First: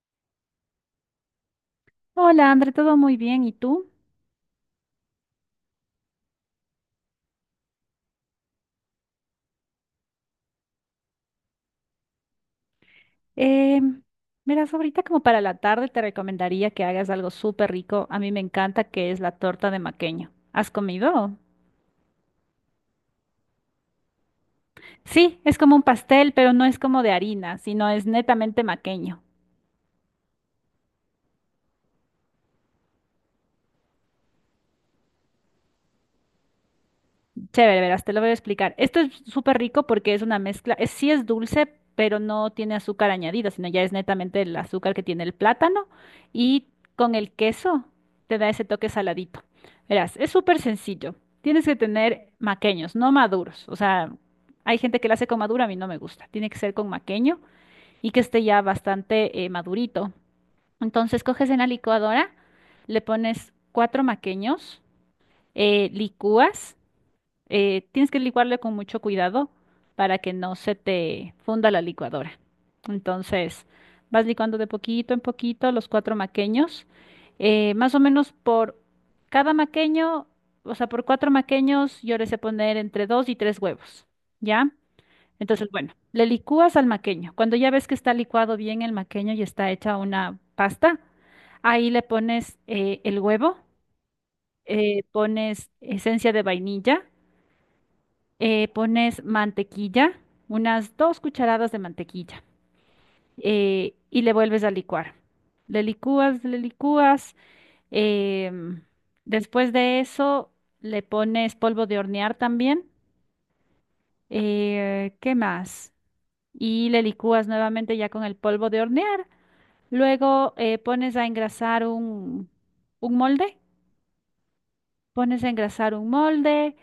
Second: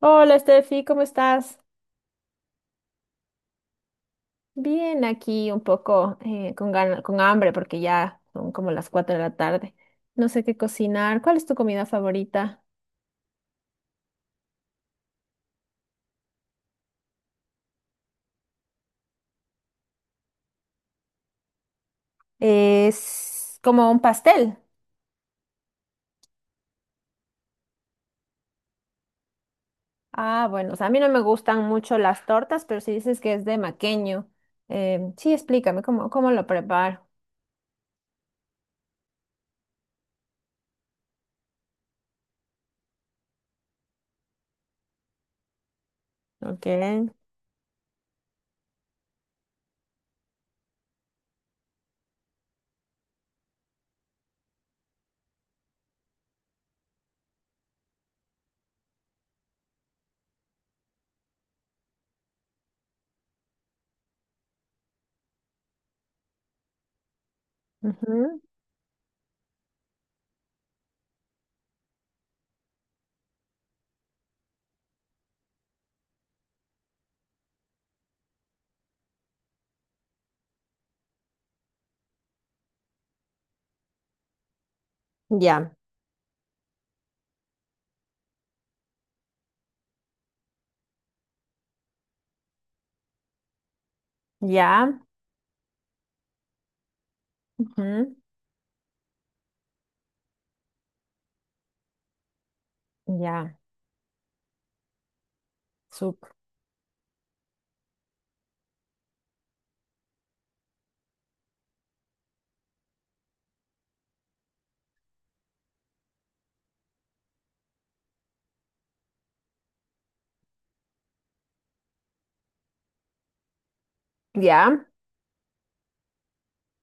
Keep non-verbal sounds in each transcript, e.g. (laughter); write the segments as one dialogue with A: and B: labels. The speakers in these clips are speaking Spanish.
A: Hola, Steffi, ¿cómo estás?
B: Hola, André, todo muy bien. ¿Y tú?
A: Bien, aquí un poco con hambre porque ya son como las 4 de la tarde. No sé qué cocinar. ¿Cuál es tu comida favorita?
B: Eh, Miras, ahorita como para la tarde te recomendaría que hagas algo súper rico. A mí me encanta que es la torta de maqueño. ¿Has comido?
A: Es como un pastel.
B: Sí, es como un pastel, pero no es como de harina, sino es netamente maqueño.
A: Ah, bueno, o sea, a mí no me gustan mucho las tortas, pero si dices que es de maqueño, sí, explícame cómo lo preparo.
B: Chévere, verás, te lo voy a explicar. Esto es súper rico porque es una mezcla, es, sí es dulce, pero no tiene azúcar añadida, sino ya es netamente el azúcar que tiene el plátano y
A: Ok.
B: con el queso te da ese toque saladito. Verás, es súper sencillo. Tienes que tener maqueños, no maduros. O sea, hay gente que lo hace con madura, a mí no me gusta. Tiene que ser con maqueño y que esté ya bastante madurito. Entonces coges en la licuadora, le pones cuatro maqueños, licúas. Tienes que
A: Ujú.
B: licuarle con mucho cuidado para que no se te funda la licuadora. Entonces, vas licuando de poquito en poquito los cuatro maqueños. Más o menos por cada maqueño, o sea, por cuatro maqueños, yo les he poner entre dos y tres huevos, ¿ya? Entonces,
A: Ya,
B: bueno, le licúas al maqueño. Cuando ya ves que está licuado bien el maqueño y está hecha una pasta, ahí le pones el huevo,
A: ya.
B: pones esencia de vainilla,
A: Ujú.
B: pones mantequilla, unas 2 cucharadas de mantequilla,
A: Ya.
B: y le vuelves a licuar. Le
A: sup-
B: licúas, le licúas. em, Después de eso, le pones polvo de hornear también. ¿Qué más? Y le licúas nuevamente ya con el polvo de hornear. Luego pones a engrasar un, molde.
A: ya.
B: Pones a engrasar un molde,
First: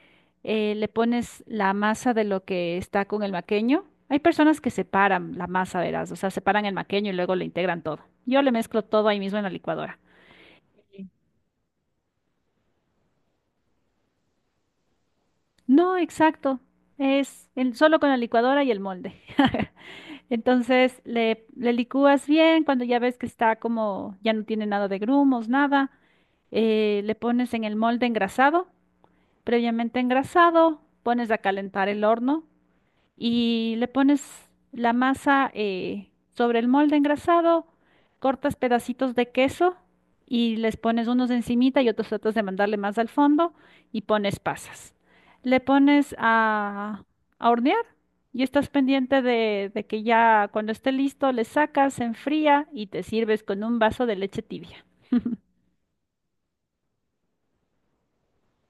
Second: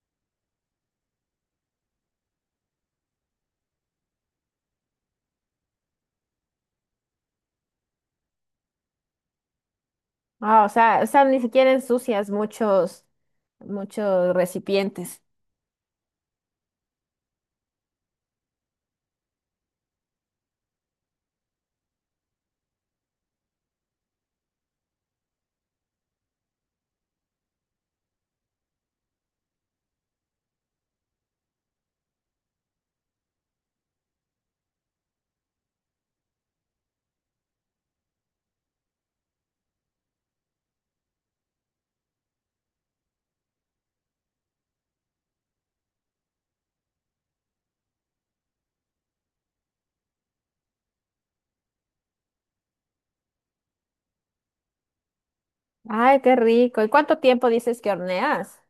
B: le pones la masa de lo que está con el maqueño. Hay personas que separan la masa, verás, o sea, separan el maqueño y luego le integran todo. Yo le mezclo todo ahí mismo en la licuadora.
A: Ah, o sea, o
B: Sí.
A: sea, ni siquiera ensucias muchos. Muchos recipientes.
B: No, exacto. Solo con la licuadora y el molde. (laughs) Entonces le licúas bien, cuando ya ves que está como, ya no tiene nada de grumos, nada, le pones en el molde engrasado, previamente engrasado, pones a calentar el horno y le pones la masa sobre el molde engrasado, cortas pedacitos de queso y les pones unos encimita y otros tratas de mandarle más al fondo y pones pasas. Le pones a, hornear y estás pendiente de que ya cuando esté listo le sacas, se enfría y te sirves con un vaso de leche tibia. (laughs)
A: Ay, qué rico. ¿Y cuánto tiempo dices que horneas?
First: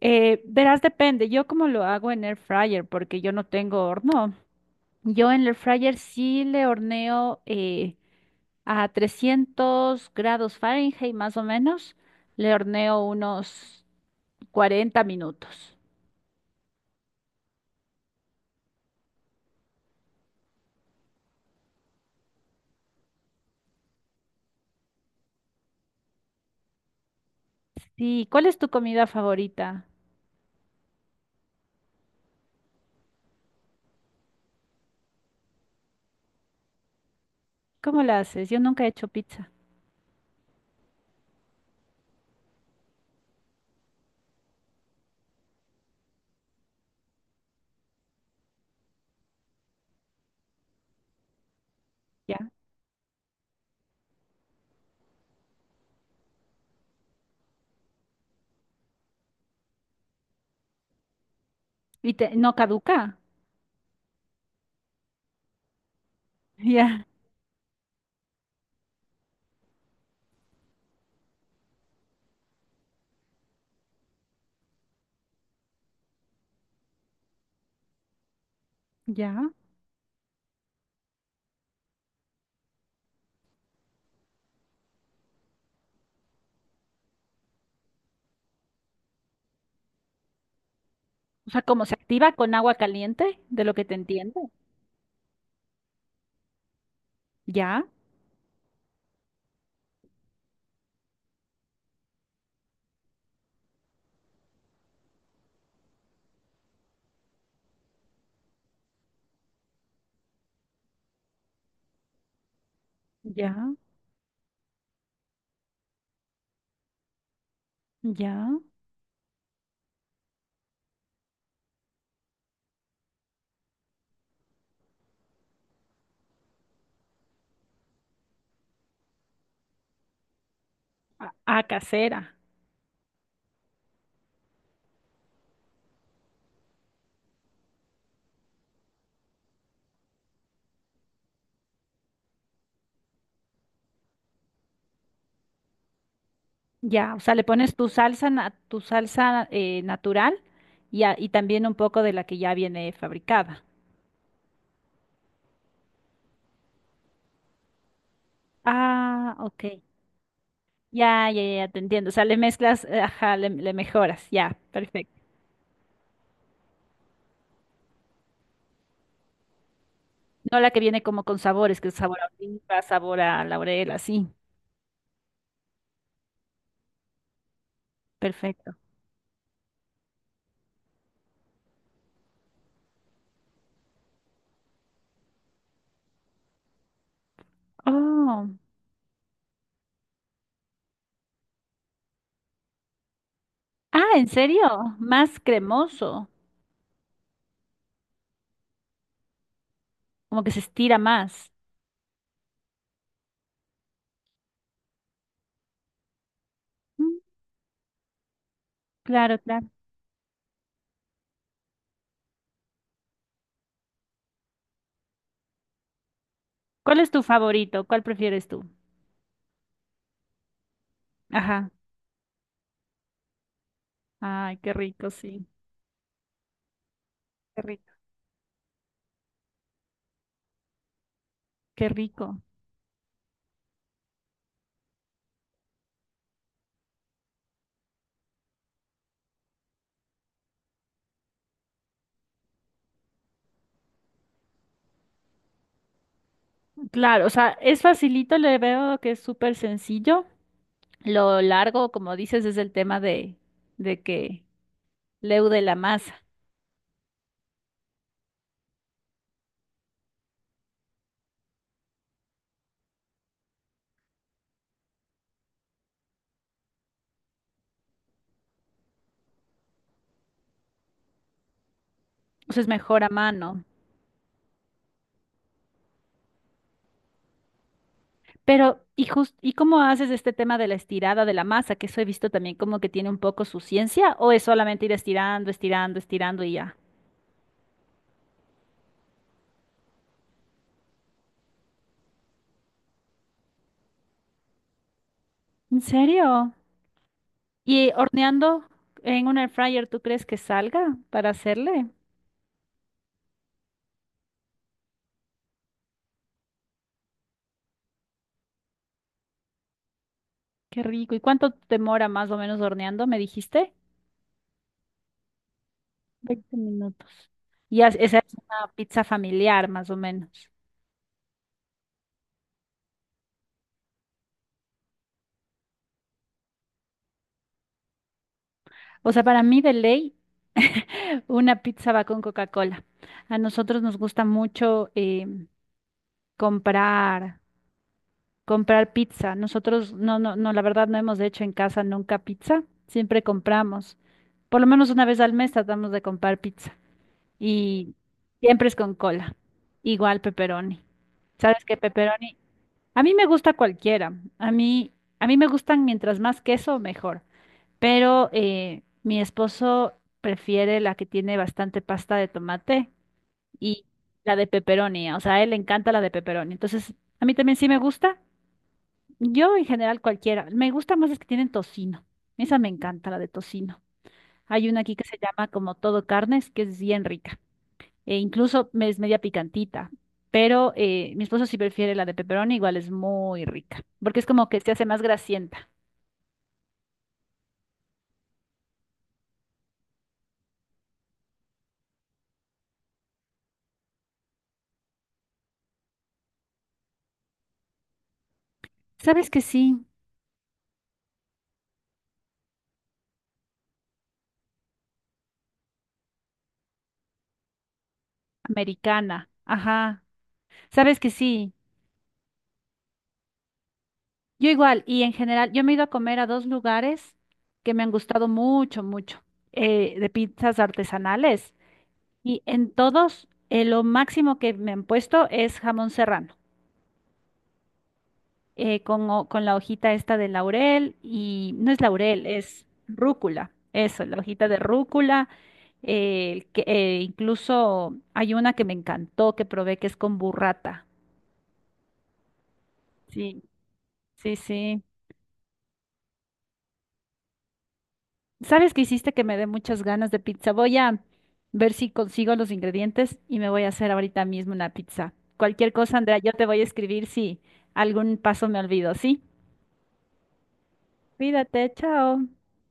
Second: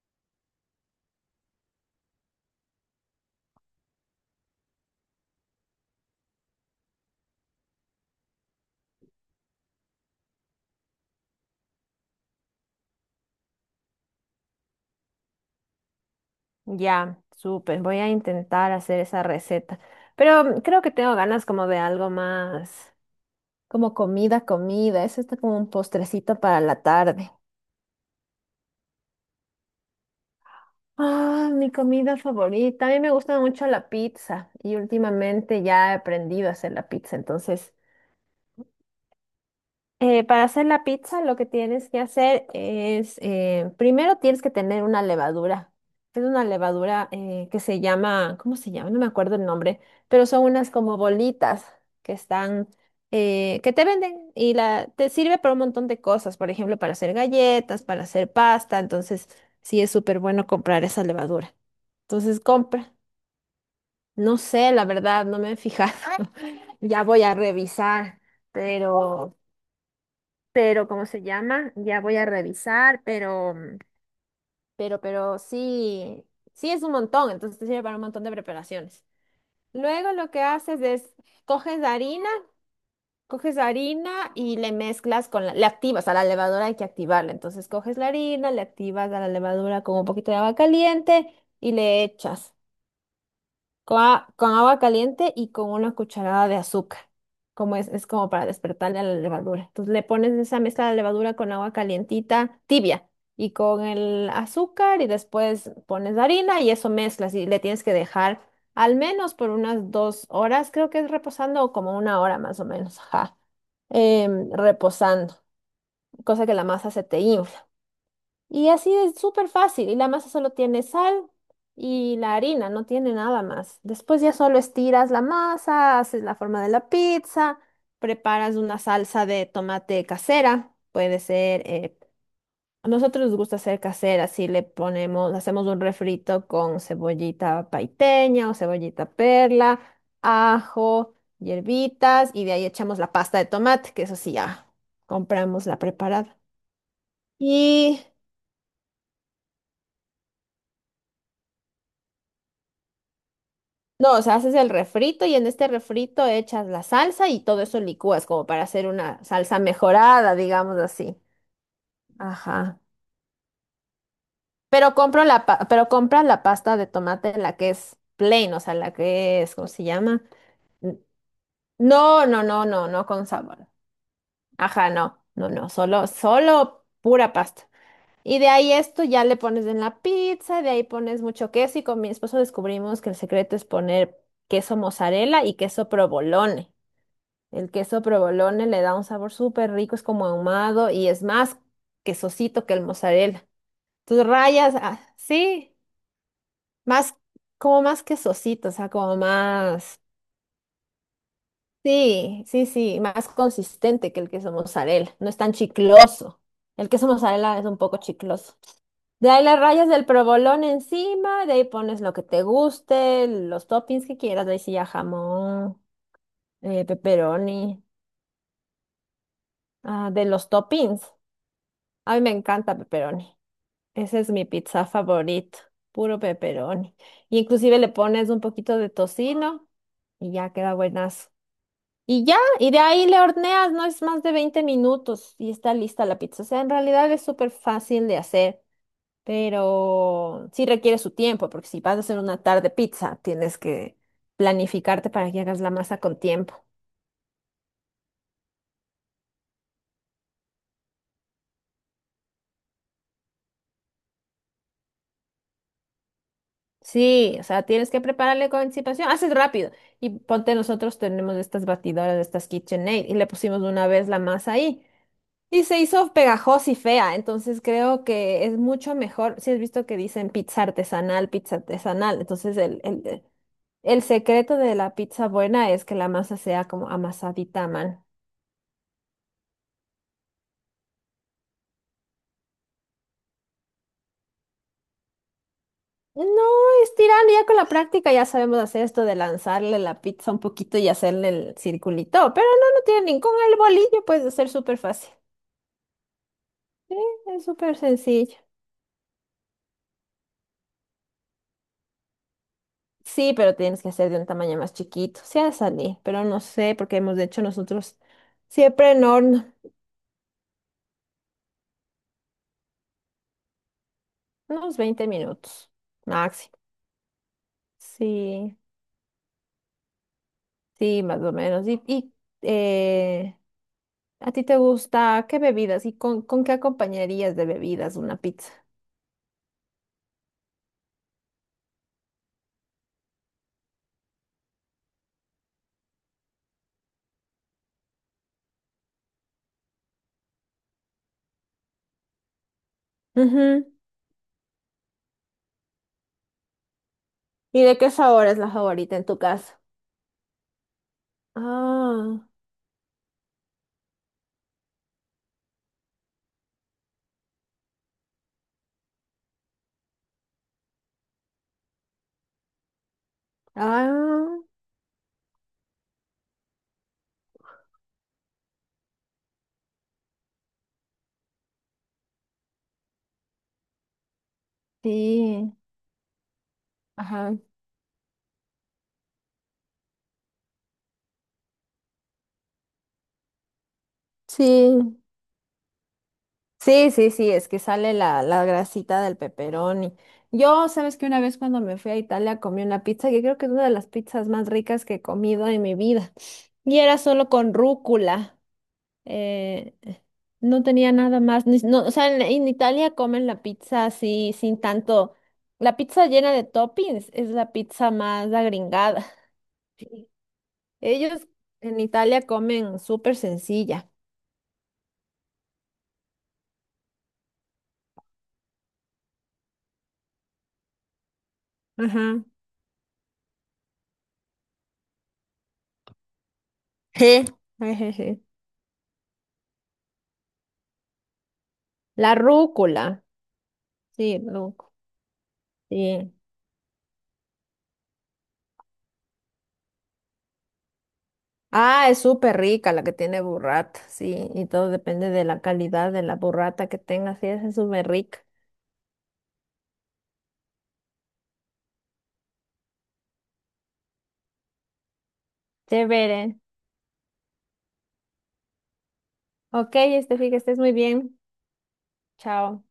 B: Verás, depende. Yo como lo hago en air fryer porque yo no tengo horno. Yo en el fryer sí le horneo a 300 grados Fahrenheit más o menos. Le horneo unos 40 minutos.
A: Ya, súper. Voy a intentar hacer esa receta. Pero creo que tengo ganas como de algo más, como comida, comida. Eso está como un postrecito para la tarde.
B: Sí, ¿cuál es tu comida favorita?
A: Ah, mi comida favorita. A mí me gusta mucho la pizza y últimamente ya he aprendido a hacer la pizza. Entonces,
B: ¿Cómo la haces? Yo nunca he hecho pizza.
A: Para hacer la pizza, lo que tienes que hacer es, primero tienes que tener una levadura. Es una levadura que se llama, ¿cómo se llama? No me acuerdo el nombre, pero son unas como bolitas que
B: ¿Ya?
A: están, que te venden y te sirve para un montón de cosas, por ejemplo, para hacer galletas, para hacer pasta, entonces sí es súper bueno comprar esa levadura.
B: ¿Y te,
A: Entonces
B: no
A: compra.
B: caduca? (laughs)
A: No sé, la verdad, no me he fijado. (laughs) Ya
B: Ya,
A: voy a revisar, pero pero ¿cómo se llama? Ya voy a revisar, pero, sí, sí es un montón, entonces te sirve para un montón de preparaciones.
B: ya.
A: Luego lo que haces es, coges harina, coges harina y le mezclas le activas a la levadura, hay que activarla, entonces coges la harina, le activas a la levadura con un poquito de agua caliente
B: O sea,
A: y
B: ¿cómo se
A: le
B: activa con
A: echas.
B: agua caliente? De lo que te
A: Con, a-
B: entiendo.
A: con agua caliente y con una cucharada de azúcar. Como
B: Ya,
A: es como para despertarle a la levadura. Entonces le pones esa mezcla de levadura con agua calientita, tibia, y con el azúcar y después pones la harina y eso mezclas y le tienes que dejar al menos por unas 2 horas, creo que es reposando o como una hora más o menos, ajá,
B: ya,
A: reposando, cosa que la masa se te infla.
B: ya.
A: Y así es súper fácil. Y la masa solo tiene sal y la harina, no tiene nada más. Después ya solo estiras la masa, haces la forma de la pizza, preparas una salsa de tomate casera. Puede
B: A, a
A: ser,
B: casera.
A: a nosotros nos gusta hacer casera, si le ponemos, hacemos un refrito con cebollita paiteña o cebollita perla, ajo, hierbitas y de ahí echamos la pasta de tomate, que eso sí ya compramos la preparada.
B: Ya, o sea, le pones tu
A: Y
B: salsa, tu salsa natural y, y también un poco de la que ya viene fabricada.
A: no, o sea, haces el refrito y en este refrito echas la salsa y todo eso licúas como para hacer una
B: Ah,
A: salsa
B: ok.
A: mejorada, digamos así.
B: Ya, ya, ya, te entiendo. O sea, le
A: Ajá.
B: mezclas, ajá, le mejoras. Ya, perfecto.
A: Pero compras la pasta de tomate, la que es plain, o sea, la que es, ¿cómo se llama?
B: No la que
A: N-
B: viene como con sabores, que es sabor
A: No,
B: a
A: no, no,
B: oliva,
A: no, no
B: sabor
A: con
B: a
A: sabor.
B: laurel, así.
A: Ajá, no, no, no, solo pura pasta. Y de ahí
B: Perfecto.
A: esto ya le pones en la pizza, de ahí pones mucho queso y con mi esposo descubrimos que el secreto es poner queso mozzarella y queso provolone. El queso
B: Oh.
A: provolone le da un sabor súper rico, es como ahumado y es más quesosito que el mozzarella.
B: Ah,
A: Tus
B: ¿en
A: rayas,
B: serio?
A: ah,
B: Más
A: sí,
B: cremoso.
A: más, como más quesosito, o sea, como más,
B: Como que se estira más.
A: sí, sí, sí, más consistente que el queso mozzarella, no es tan chicloso. El queso
B: Mm,
A: mozzarella es un poco chicloso. De
B: claro,
A: ahí las
B: claro.
A: rayas del provolone encima, de ahí pones lo que te guste, los toppings que quieras, de ahí sí ya jamón,
B: ¿Cuál es tu
A: pepperoni,
B: favorito? ¿Cuál prefieres tú?
A: ah, de los toppings.
B: Ajá.
A: A mí me encanta pepperoni. Esa es mi
B: Ay, qué
A: pizza
B: rico, sí.
A: favorita, puro pepperoni. Y
B: Qué
A: inclusive
B: rico.
A: le pones un poquito de tocino y ya queda buenazo.
B: Qué
A: Y ya,
B: rico.
A: y de ahí le horneas, no es más de 20 minutos y está lista la pizza. O sea, en realidad es súper fácil de hacer, pero sí requiere su tiempo, porque si vas a hacer una tarde pizza, tienes que planificarte para que hagas la masa con tiempo.
B: Claro, o sea, es facilito, le veo que es súper sencillo. Lo largo, como dices, es el tema de que leude la masa.
A: Sí, o sea, tienes que prepararle con anticipación. Haces rápido. Y ponte, nosotros tenemos estas batidoras, estas KitchenAid, y le pusimos una vez la masa ahí. Y se hizo pegajosa y fea. Entonces creo que es mucho mejor. Si has visto que dicen pizza artesanal, pizza artesanal.
B: O
A: Entonces
B: sea, es
A: el,
B: mejor a
A: el,
B: mano.
A: el secreto de la pizza buena es que la masa sea como amasadita, man.
B: Pero, ¿y y cómo haces este tema de la estirada de la masa? Que eso he visto también como que tiene un poco su ciencia, o es solamente ir estirando, estirando,
A: No,
B: estirando y ya.
A: estirarlo ya con la práctica, ya sabemos hacer esto de lanzarle la pizza un poquito y hacerle el circulito, pero no, no tiene ningún, el bolillo puede ser súper fácil,
B: ¿En serio?
A: sí, es súper
B: ¿Y
A: sencillo.
B: horneando en un air fryer, tú crees que salga para hacerle?
A: Sí, pero tienes que hacer de un tamaño más chiquito, sí ha salir, pero no sé, porque hemos hecho nosotros siempre en horno,
B: Qué rico. ¿Y cuánto demora más o menos horneando? ¿Me dijiste?
A: unos 20 minutos
B: 20
A: máximo.
B: minutos. Y esa es
A: Sí,
B: una pizza familiar, más o menos.
A: sí, más o menos. Y eh, ¿a ti te gusta qué bebidas y con qué acompañarías de bebidas una pizza?
B: O sea, para mí de ley, una pizza va con Coca-Cola. A nosotros nos gusta mucho comprar, comprar pizza. Nosotros, no, no, no, la verdad no hemos hecho en casa nunca pizza. Siempre
A: Ujú.
B: compramos. Por lo menos una vez al mes tratamos de comprar pizza.
A: ¿Y de qué
B: Y
A: sabor es la
B: siempre es con
A: favorita en tu
B: cola.
A: caso?
B: Igual pepperoni. ¿Sabes qué?
A: Ah,
B: Pepperoni. A mí me gusta cualquiera. A mí, a mí me gustan mientras más queso, mejor. Pero mi esposo prefiere la que tiene bastante pasta de tomate y la
A: ah,
B: de pepperoni, o sea, a él le encanta la de pepperoni. Entonces, a mí también sí me gusta. Yo en general cualquiera, me gusta más las que tienen tocino. Esa me encanta, la de tocino. Hay una aquí que se llama
A: sí,
B: como todo carnes, que es bien
A: ajá,
B: rica. E incluso es media picantita. Pero mi esposo sí prefiere la de pepperoni, igual es muy rica. Porque es como que se hace
A: sí,
B: más grasienta.
A: sí, sí, sí, es que sale la, grasita del pepperoni. Yo, sabes que una vez cuando me fui a Italia comí una pizza que creo que es una de las pizzas más ricas que he comido en mi vida. Y era solo con rúcula.
B: ¿Sabes que sí?
A: eh, no tenía nada más. No, o sea, en Italia comen la pizza así, sin tanto. La pizza llena de toppings es la pizza más agringada.
B: Americana.
A: (laughs)
B: Ajá. Sabes que
A: Ellos
B: sí,
A: en Italia comen súper sencilla.
B: yo igual, y en general, yo me he ido a comer a dos lugares que me han gustado mucho, mucho, de pizzas artesanales,
A: Ajá.
B: y en todos lo máximo que me han puesto es jamón serrano,
A: Je. Ejeje.
B: con la hojita esta de laurel, y no es
A: La
B: laurel, es
A: rúcula.
B: rúcula, eso, la
A: Sí,
B: hojita de
A: rúcula.
B: rúcula,
A: Sí.
B: incluso hay una que me encantó, que probé, que es con burrata.
A: Ah, es súper rica la que tiene
B: Sí,
A: burrata. Sí,
B: sí,
A: y todo
B: sí.
A: depende de la calidad de la burrata que tengas. Sí, esa es súper rica.
B: ¿Sabes qué hiciste que me dé muchas ganas de pizza? Voy a ver si consigo los ingredientes y me voy a hacer ahorita mismo una pizza. Cualquier cosa, Andrea, yo
A: Chévere.
B: te voy a escribir si algún paso me olvido, ¿sí?
A: Ok, este, que estés muy bien.
B: Cuídate, chao.
A: Chao.